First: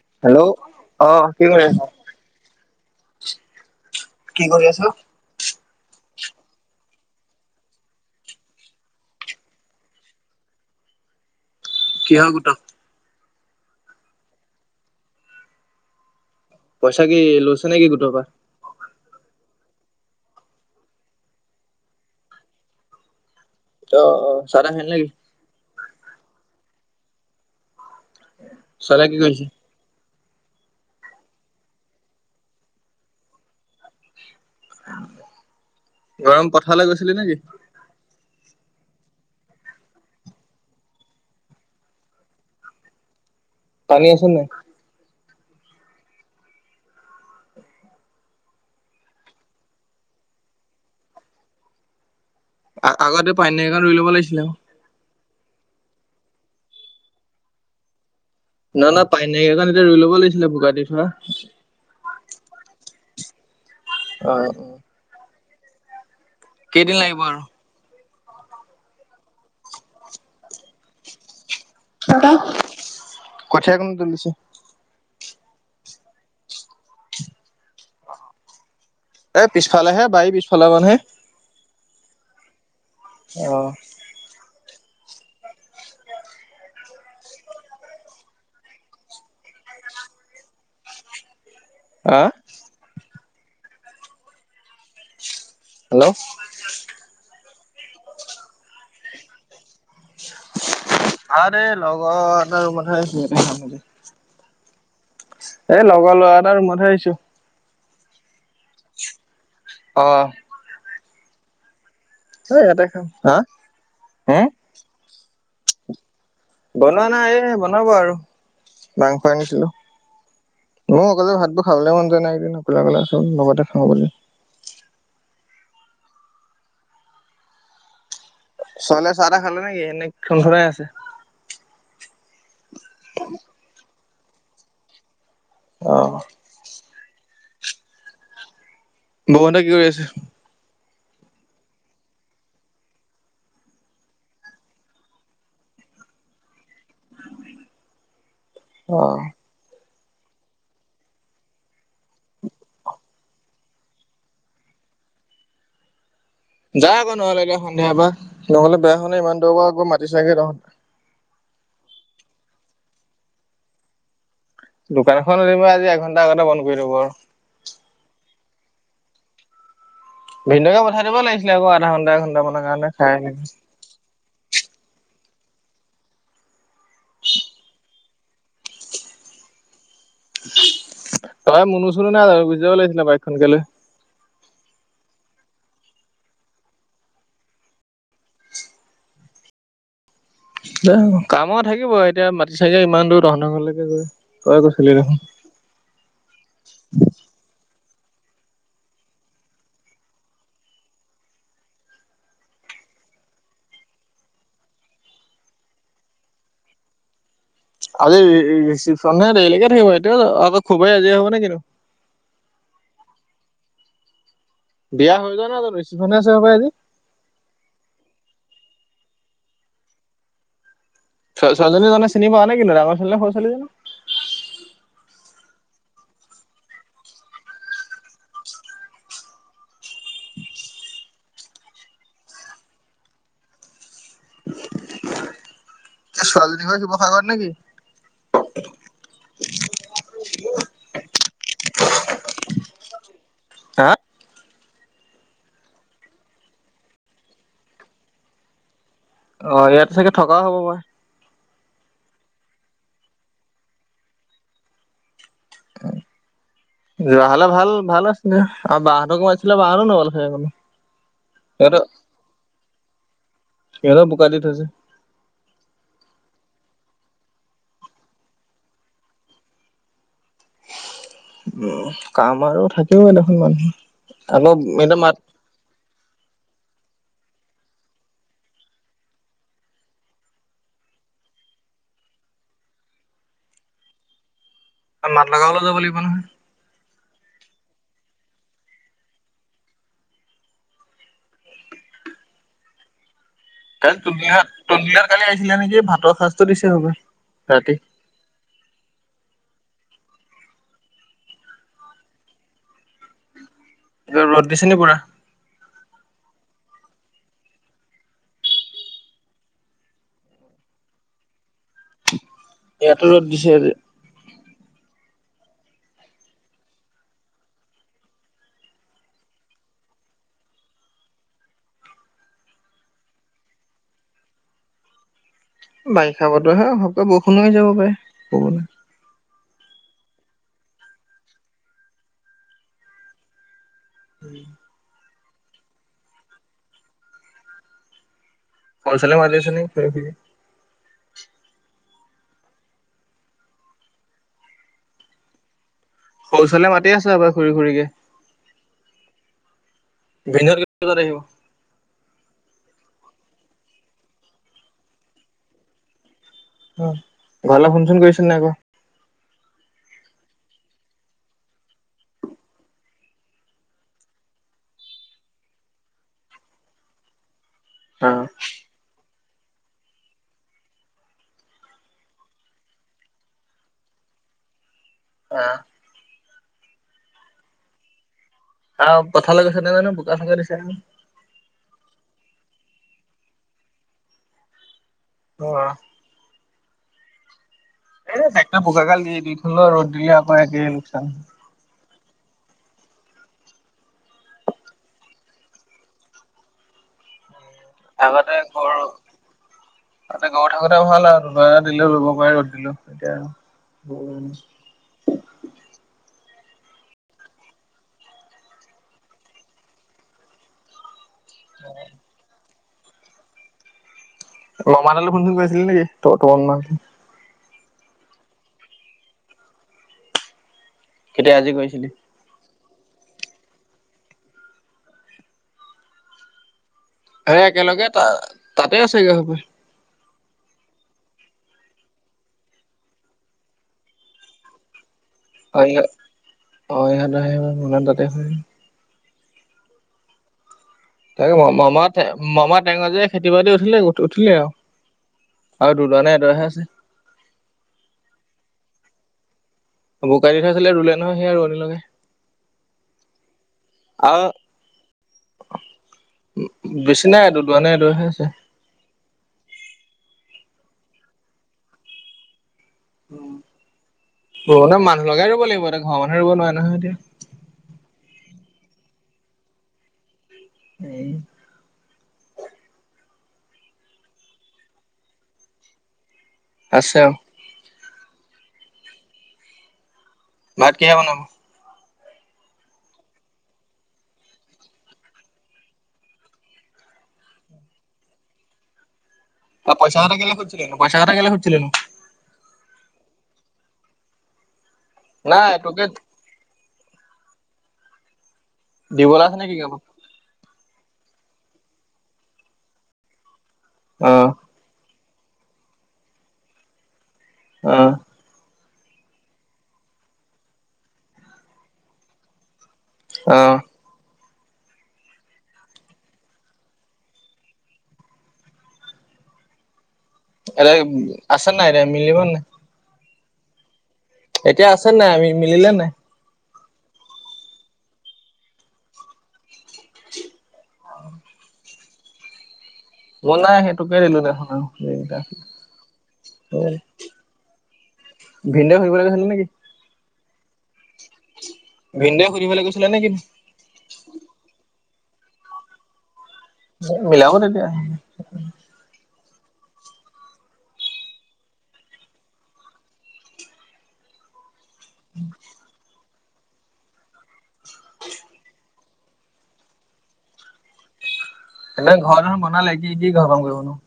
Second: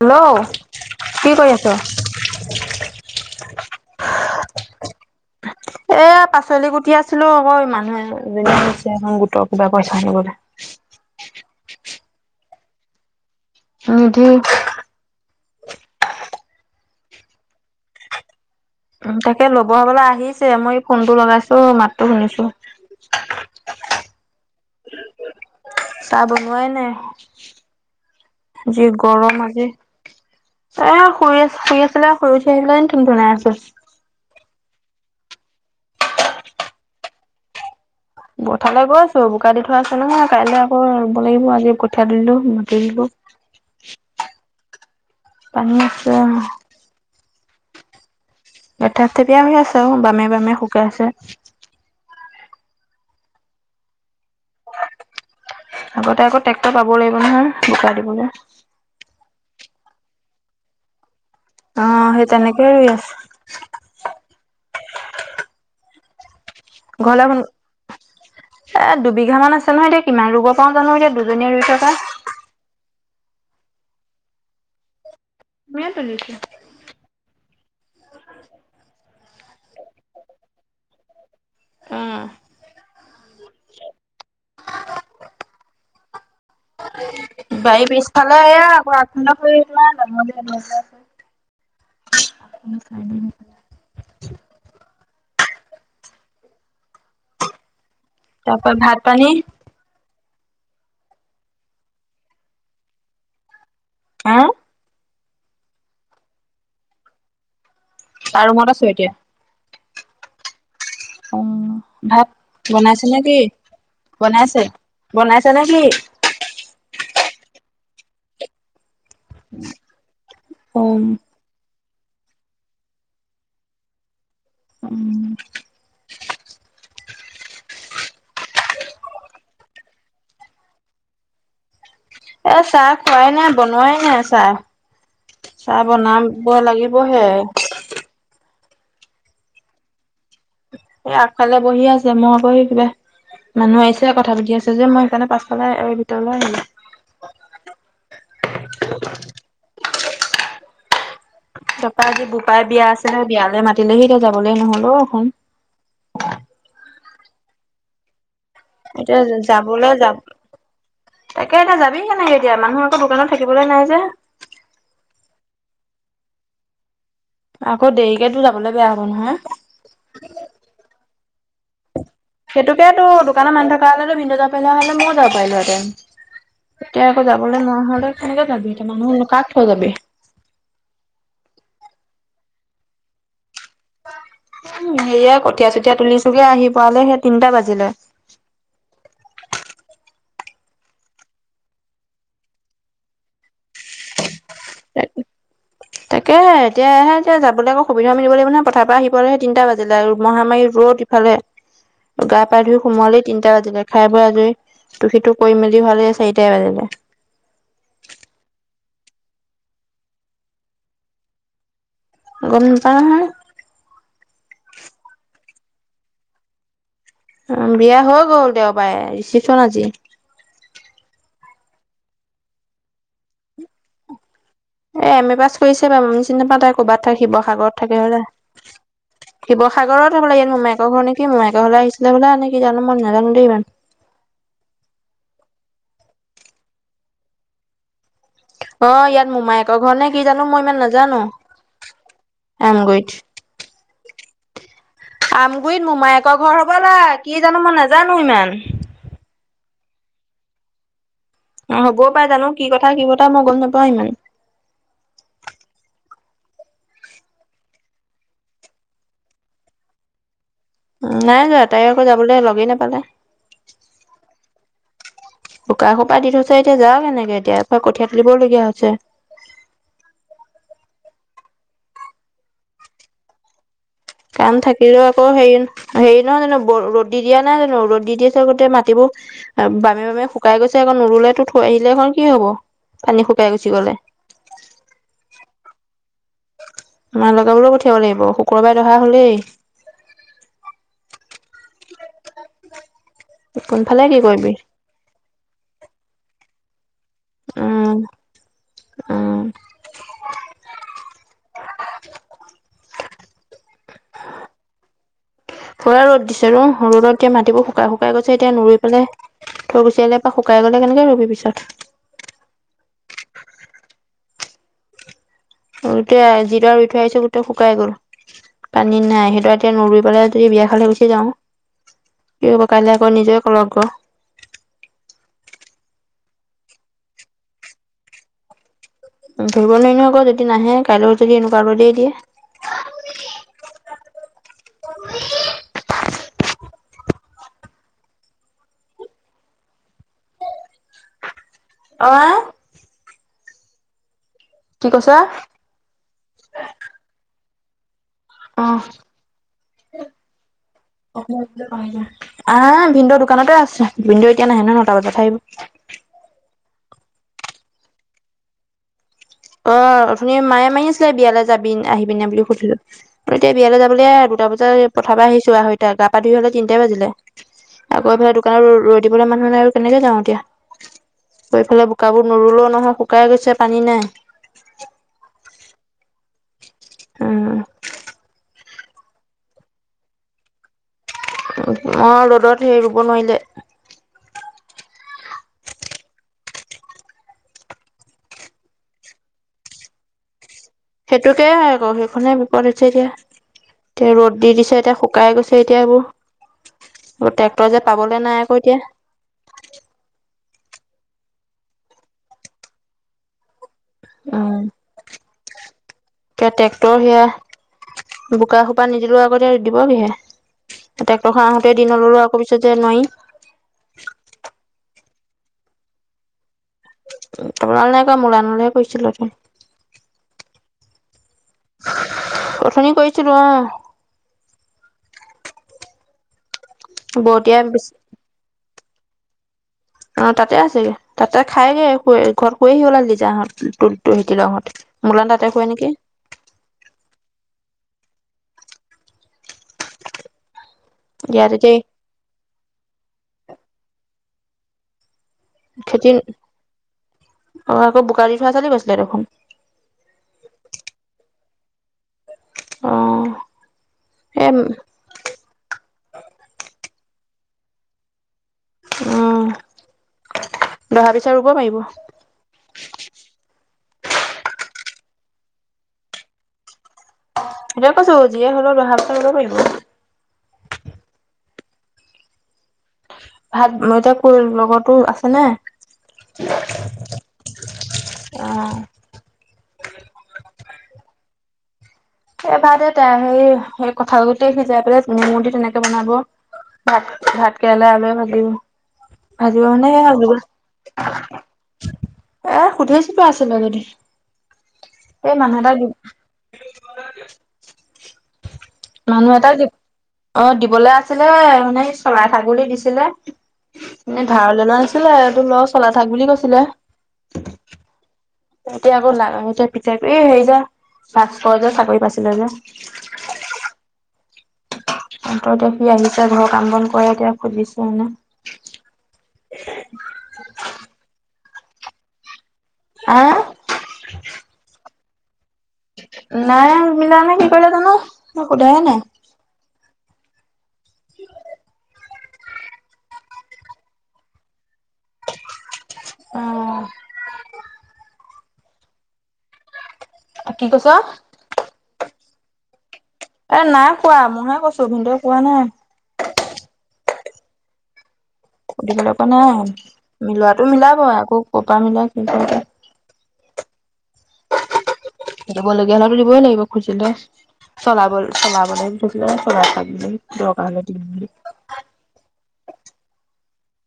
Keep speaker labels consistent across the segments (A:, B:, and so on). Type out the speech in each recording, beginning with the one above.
A: Hello, কি কৰি আছ?
B: কি কৰি আছ?
A: হে [inaudible] এ পাচলি কুটি আছিলো আকৌ মানুহে যে এজনী আহিছে এখন গোটৰ কিবা পইচা আনিবলে।
B: কিহ গোটৰ?
A: উম, ঢো।
B: পইচা কি লৈছে নে কি গোটৰপা?
A: উম, তাকে ল'ব হবলা আহিছে মই ফোনটো লগাইছো মাতো শুনিছো।
B: অ অ, চাতা খালি নেকি?
A: চাহ বনোৱাই নাই। যি
B: চাহ তাহ কি
A: গৰম
B: কৰিছে?
A: আজি। এ শুই আ, শুই আছিলে শুই উঠি আহিলে, থুন-থুনাই আছে।
B: গৰম পথাৰলে গৈছিলি নেকি?
A: পঠালৈ গৈছো বোকা দি থোৱা আছে নহয়, কাইলে আকৌ ৰুব লাগিব। আজি কঠীয়া দলো মাতি দিলো। [inaudible]
B: পানী আছে নাই?
A: পনী আছে। এথেপথেপীয়া হৈ আছে আৰু বামে-বামে শুকাই আছে।
B: আ-আগতে পানী নাই কন ৰুই ল'ব লাগিছিলে আকৌ।
A: আগতে আকৌ ট্ৰেক্টৰ পাবৌ লাগিব নহয়, বোকা দিবলে।
B: নহয়-নহয় পানী নাইকীয়াকণ ৰুই ল'ব লাগিছিলে বোকাদি থোৱা।
A: অ, সেই তেনেকে এছ
B: অহ-অহ, কেইদিন লাগিব
A: ঘৰলে
B: আৰু?
A: গল এ দুবিঘা মান আছে নহয়, এতিয়া কিমান ৰুব পাওঁ জানো এতিয়া দুজনীয়ে ৰুই থকা।
B: কঠীয়া কোনে তুলিছে?
A: ময়েই তুলিছো।
B: এ পিছফালেহে বাৰী পিছফালে মানহে।
A: উম,
B: অ',
A: [inaudible] বাই পিছফালে এইয়া আকৌ [unintelligible] এনেকে আছে। [inaudible]
B: আ',
A: [inaudible]
B: হেল্ল'
A: তাৰপা ভাত পানী
B: আৰে লগত আৰু [unintelligible]
A: হাঁ?
B: এ লগৰ লৰা এটা ৰুমত হে আহিছোঁ।
A: তাৰ ৰুমত আছ' এতিয়া?
B: অ',
A: অ', ভাত
B: এই ইয়াতে খাম।
A: বনাইছে নে
B: হা
A: কি
B: হুম
A: বনাইছে? বনাইছা নে কি?
B: বনোৱা নাই এ বনাব আৰু। মাংস আনিছিলোঁ,
A: উম,
B: মই অকলে ভাততো খাবলৈ মন জোৱা নাই, কিনু অকলে অকলে খাম লগতে খাওঁ বুলি
A: উম,
B: চোৱলে চাহ তাহ খালে নেকি, এনে [unintelligible] আছে।
A: এ চাহ খোৱাই নাই বনোৱাই নাই চাহ চাহ
B: অ
A: বনাব লাগিবহে।
B: [unintelligible] কি কৰি আছে?
A: এ আগফালে বহি আছে মই আকৌ হে কিবা মানুহ আহিছে কথা পাতি আছে যে, মই সেইকাৰে পাছফালে এ ভিতৰলৈ আহিলোঁ।
B: অ',
A: তাৰপৰা আজি বোপাই বিয়া আছিলে বিয়ালৈ মাতিলেহি এতিয়া যাবলে নহল অ,
B: যা আকৌ নহ'লে এতিয়া সন্ধিয়া এবাৰ, নহ'লে বেয়া হয়
A: এতিয়া
B: নহয় ইমান দূৰল পৰা আকৌ
A: যাবলৈ
B: মাতি
A: যাব
B: চেগে তহঁ
A: তাকে এতিয়া যাবি কেনেকে এতিয়া মানুহ আকৌ দোকানত থাকিবলৈ নাই যে।
B: দোকানখন ৰাতিপোৱা আজি এঘণ্টা আগতে বন কৰি দিব।
A: আকৌ দেৰিকেতো যাবলৈ বেয়া হ'ব নহয়।
B: ভিনদেউকে পঠাই দিব লাগিছিলে আকৌ আধা ঘন্টা এঘন্টা মানৰ কাৰণে
A: সেইটোকেতো
B: খাই আহিম
A: দোকানত মানুহ থকা হলে ভিন [unintelligible] ময়ো যাব পাৰিলো হেঁতেন। এতিয়া আকৌ যাবলৈ নোৱাৰা হলে কেনেকে যাবি, এতিয়া মানুহ কাক থৈ যাবি?
B: তই মুনু চুনা নাই, গুছি যাব লাগিছিলে বাইকখন কে লৈ।
A: সেয়া কঠীয়া চঠীয়া তুলিছোগে আহি পোৱালে সেই তিনটা বাজিলে।
B: কামো থাকিব এতিয়া মাটি চেগে ইমান দূৰ, তহঁতৰ ঘৰলৈকে গৈ তই কৈছিলি দেখোন।
A: [inaudible] তাকেহে এতিয়াহে যাবলৈ আকৌ সুবিধা মিলিব লাগিব নহয় পথাৰ পৰা আহি পোৱালেহে তিনিটা বাজিলে মহামাৰী ৰ'দ খালে গা পা ধুই সোমালেই তিনটা বাজিলে খাই বৈ আজৰি। টো সেইটো কৰি মেলি হোৱালে চাৰিটাই বাজিলে।
B: আজি ৰিচিপশ্যনহে দেৰিলৈকে থাকিব, এইটো আকৌ খুবেই আজৰি হব নে কিনু?
A: গম নাপাও নহয়।
B: বিয়া হৈ যোৱা নাই জানো, ৰিচিপশ্যনহে আছে হপাই আজি।
A: অ', বিয়া হৈ গ'ল দেওবাৰে ৰিচিপশ্যন আজি।
B: ছোৱালীজনী তহঁতে চিনি পাওঁ নে কিনো, ডাঙৰ ছোৱালী নে সৰু ছোৱালী জানো?
A: এ এম এ পাছ কৰিছে বাৰু আমি চিনি নাপাওঁ তাই ক'ৰবাত থাক শিৱসাগৰত থাকে হলে। শিৱাগৰত হ'লে ইয়াত মোমাইকৰ ঘৰ নেকি? মোমাইকৰ ঘৰলৈ আহিছিলি হ'বলা নে কি জানো, মই নাজানো দেই ইমান।
B: ছোৱালীজনী ঘৰ শিৱসাগৰত নেকি?
A: অ, ইয়াত মোমায়েকৰ ঘৰ নে কি? জানো মই ইমান নাজানো আমগুৰিত।
B: হা?
A: আমগুৰিত মোমায়েকৰ ঘৰ হবলা কি জানো মই নাজানো ইমান?
B: অ, ইয়াতে চাগে থকাও হ'ব পাৰে।
A: অ, হ'বও পাৰে জানো কি কথা, কি কথা মই গম নাপাওঁ ইমান? [inaudible]
B: যোৱাহলে ভাল-ভাল আছিলে আৰু বা হতৰ কমাইছিলে বা হটো নৱাল খো
A: উম, নাই যোৱা তাই আকৌ যাবলে লগেই নাপালে।
B: সিহতঁৰ বুকা দি থৈছে।
A: শুকা সোপা দি থৈছে এতিয়া যাওক কেনেকে এতিয়াৰা কঠিয়ীয়া তুলিবলগীয়া হৈছে।
B: উম, কাম আৰু থাকেই দেখোন মানুহৰ।
A: কাম থাকিলেও আকৌ হেৰি ন হেৰি নহয় জানো ৰ'দদি দিয়া নাই জানো। ৰ'দ দি আছে গোতে মাটিবোৰ বামে-বামে শুকাই গৈছে অকৌ নৰুলেতো থৈ আহিলে এখন কি হব পানী শুকাই গুচি গলে।
B: মাত লগাবলে যাব লাগিব নহয়।
A: মাৰ লগ বোলে পঠিয়াব লাগিব শুক্ৰবাৰে দহা হলেই।
B: কালি
A: কোনফালে কি কৰিবি
B: তুমিহা-তুমিহা কালি আহিছিলে নেকি? ভাতৰ সাঁজটো দিছে হবে ৰাতি।
A: উম উম,
B: এইবাৰ ৰ'দ দিছে নেকি পুৰা?
A: পুৰা ৰ'দ দিছে, ৰ ৰ'দত এতিয়া মাটিবোৰ শুকাই-শুকাই গৈছে এতিয়া নুৰি পেলাই থৈ গোচি আহিলে পা শুকাই গলে কেনেকে ৰুবি পিছত?
B: ইয়াতো ৰ'ত দিছে আজি।
A: ৰুতে যি দৰে ৰুই উঠি আহিছিলো গোটেই শুকাই গ'ল। পানী নাই সেইটো এতিয়া নৰুই পেলাই যদি বিয়া খাবলে গুচি যাওঁ। কি হ'ব কাইলে আকৌ নিজে কল লাগিব।
B: বাৰিষা বতৰ হে সৰহকে বৰষুণ আহি যাব পাৰে ক'বলে।
A: ধৰিব নোৱাৰে নোৱাৰি নহয় আকৌ যদি নাহে কাইলৈও যদি এনেকুৱ আৰু দেই দিয়ে।
B: উম, কচল মাৰিছে নে কি?
A: অহ, কি কৈছা?
B: সৰু চলিয়ে মাতি আছে হবলা খুৰি-খুৰিকে।
A: অহ,
B: ভিনদেউহঁত কেইটাত
A: আ,
B: আহিব
A: হ ভিনদেউ দোকানতে আছে ভিনদেউ এতিয়া নাহে নহয় নটা বজাতহে আহিব।
B: অ, ঘৰলে ফোন চোন কৰিছিল নে আকৌ?
A: অ, অথনি মায়ে মায়ি আছিলে বিয়ালে যাবি আহিবিনে বুলি সুধিলো। এতিয়া বিয়ালে যাবলে আৰু দুটা বজাত পথাৰ পা আহিছো আঢ়ৈতা গা পা ধুই হলে তিনিটাই বাজিলে।
B: অ
A: আকৌ এফালে দোকানত ৰৈ দিবলে মানুহ নাই আৰু কেনেকে যাওঁ এতিয়া। সিফালে বোকাবোৰ নৰুলেও নহয় শুকাই গৈছে পানী নাই।
B: অ,
A: আহ,
B: অ, পথাৰলে গৈছে ন নো বোকা চোকা দিছে নহয়।
A: অ, ৰ'দত সেই ৰুব নোৱাৰিলে।
B: অ, এ ট্ৰেক্টৰ বোকাগাল দি দিথলে ৰ'দ দিলে আকৌ আজি।
A: সেইটোকে হয় আকৌ সেইখনে বিপদ হৈছে এতিয়া। এতিয়া ৰ'দ দি দিছে এতিয়া শুকাই গৈছে এতিয়া এইবোৰ। ট্ৰেক্টৰ যে পাবলে নাই আকৌ এতিয়া।
B: তাতে গৰত থাকোতে ভাল আৰু দুবাৰ এটা দিলে ৰুব পাৰি ৰ'দ দিলো এতিয়া
A: উম, কে ট্ৰেক্টৰ সেয়া। বোকা সোপা নিদিলেও আগতে দিব কিহে। টেক্টৰখন আহোতে দি নললে আকৌ পিছত যে নোৱাৰিম।
B: ঘৰৰ মানুহলে ফোন-চোন কৰিছিলি নেকি? তই তই মান
A: [unintelligible] মূলানলহে কৰিছিলো ফোন।
B: কেতিয়া আজি গৈছ
A: অথনি কৰিছিলো অ'।
B: এ
A: বৰতীয়া
B: একেলগে তা তাতে আছেগে হ'ব পাই।
A: অ', তাতে আছেগে। তাতে খাইগে শুয়ে, ঘৰত শুৱেহি হ'বলা লিজাহঁত, তুল, তুলকিলোহঁত।
B: অ', ই অ', অ', ইহঁত আহে মন তাতে শুয়ে। তাকে
A: ইয়াত
B: মামা
A: এতিয়া
B: মামা টেঙ মামা টেঙৰ যে খেতি-বাতি উঠিলেগে উঠিলে আৰু। আৰু দুটা
A: খেতি
B: নে এটাহে আছে।
A: অ', আকৌ বোকা দি থোৱা আছে বুলি কৈছিলে দেখোন।
B: বোকা দি থোৱা আছিলে। ৰুলে নহয় সেই ৰোৱনী লগাই।
A: অ
B: অ'।
A: এ উম
B: উ বেছি নাই, দোদোৱা নে এদুৱাহে আছে।
A: অ', দহা পিছত ৰুব পাৰিব।
B: উম। ৰুবলে মানুহ লগাই ৰুব লাগিব। এতিয়া ঘৰৰ মানুহে ৰুব নোৱাৰে নহয় এতিয়া।
A: সেইটোৱে কৈছো। যিয়ে হ'লেও দহা পিছত ৰুব পাৰিব।
B: উম।
A: ভাত, মই এতিয়া ক'লো লগৰটো আছে নে?
B: আছে অ'।
A: অ'।
B: ভাত কিহে বনাব?
A: এইবাৰতে তেওঁ হেৰি হৈ কঁঠাল গুটি সিজাই পেলাই ধনীয়া, নিমখ দি তেনেকে বনাব। ভাত ভাতকেৰেলা আলোৱে ভাজিম। আজি পা
B: অ
A: মানে
B: পইচা
A: এ
B: কথা কেলে সুধিছিলিনো পইচা কথা কেলে
A: [unintelligible]
B: সুধিছিলিনো
A: এ সুধিছোপা আছিলে যদি। এই
B: নাই
A: মানুহ এটা
B: তোকে
A: [inaudible]
B: দিবলৈ
A: মানুহ
B: আছে নে
A: এটা
B: কি
A: যিপ,
B: কাৰোবাক
A: অ', দিবলে আছিলে। মানে চৰাই-ছাগলী দিছিলে।
B: অ
A: এনে ধাৰত ললৈ আছিলে। এইটো লচ হ'ল আৰু। থাক বুলি কৈছিলে।
B: অ',
A: এতিয়া আকৌ না এতিয়া পিটাইটো, এই হেৰি যে মাষ্টৰ যে চাকৰি পাছিলে যে।
B: অ',
A: তহঁতৰ এতিয়া সি আহিছে। ঘৰৰ কাম-বন কৰে। এতিয়া সুধিছো মানে।
B: এ আছেনে নাই তাই? মিলিব নাই?
A: অ',
B: এতিয়া আছেনে নাই? আমি মিলিলে নাই?
A: নাই মিলা নে কি কৰিলে জানো। মই সোধাই নাই।
B: [inaudible] ব'লা, সেইটোকে দিলো দেখোন আৰু। যি ভিনদেউ ফুৰিবলে গৈছিল নে কি?
A: অ', কি কৈছ?
B: ভিনদেউ সুধিবলে গৈছিলে নে কি?
A: এ নাই শুৱা। মইহে শুইছো ভিনদেউ শুৱা নাই।
B: মিলাও তেতিয়া।
A: ফুৰিবলে পালে। মিলোৱাটো মিলাবই আকৌ ক'ৰ মিলাই কি কথা। খেলিব লগীয়া হ'লে দিবই লাগিব কৈছিলে। চলাবল চলাবলৈ [unintelligible] দৰকাৰ হ'লে দি দিম বুলি
B: এনে ঘৰখন বনালে কি দি ঘৰ কাম কৰিবনো।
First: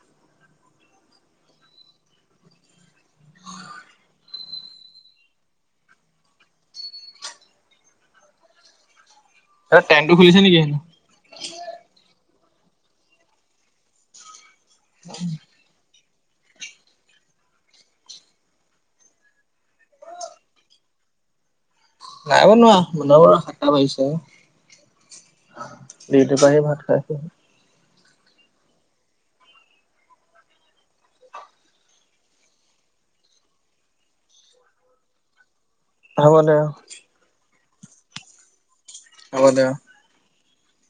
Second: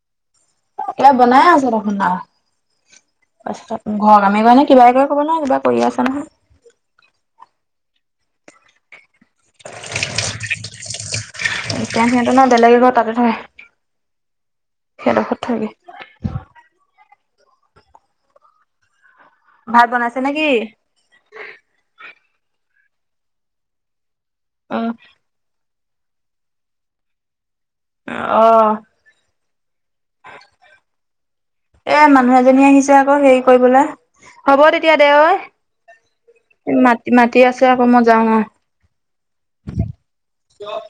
A: কিবা বনাই আছে দেখোন ডাঙৰ। তাৰ পিছত ঘৰত মামী মানে কিবা এক কৰি ক'ব নহ কিবা কৰি আছে নহয়।
B: এ টেংকটো খুলিছে নিকি?
A: এতিয়া সিহঁতৰ ন বেলেগে ঘৰত তাতে থয় সিহঁডোখৰত থয়গে ভাত বনাইছে নেকি?
B: নাই বনোৱা বনাম আৰু সাতটা বাজিছে।
A: উম।
B: ডিউটি পৰা আহি ভাত খাইছোঁ।
A: অহ। [inaudible] এ মানুহ এজনী আহিছে আকৌ হেৰি কৰিবলৈ হ'ব তেতিয়া দে ঐ
B: হ'ব দে আৰু।
A: ম মাটি আছে আকৌ মই যাওঁ ন।
B: হ'ব দে।
A: ক [unintelligible]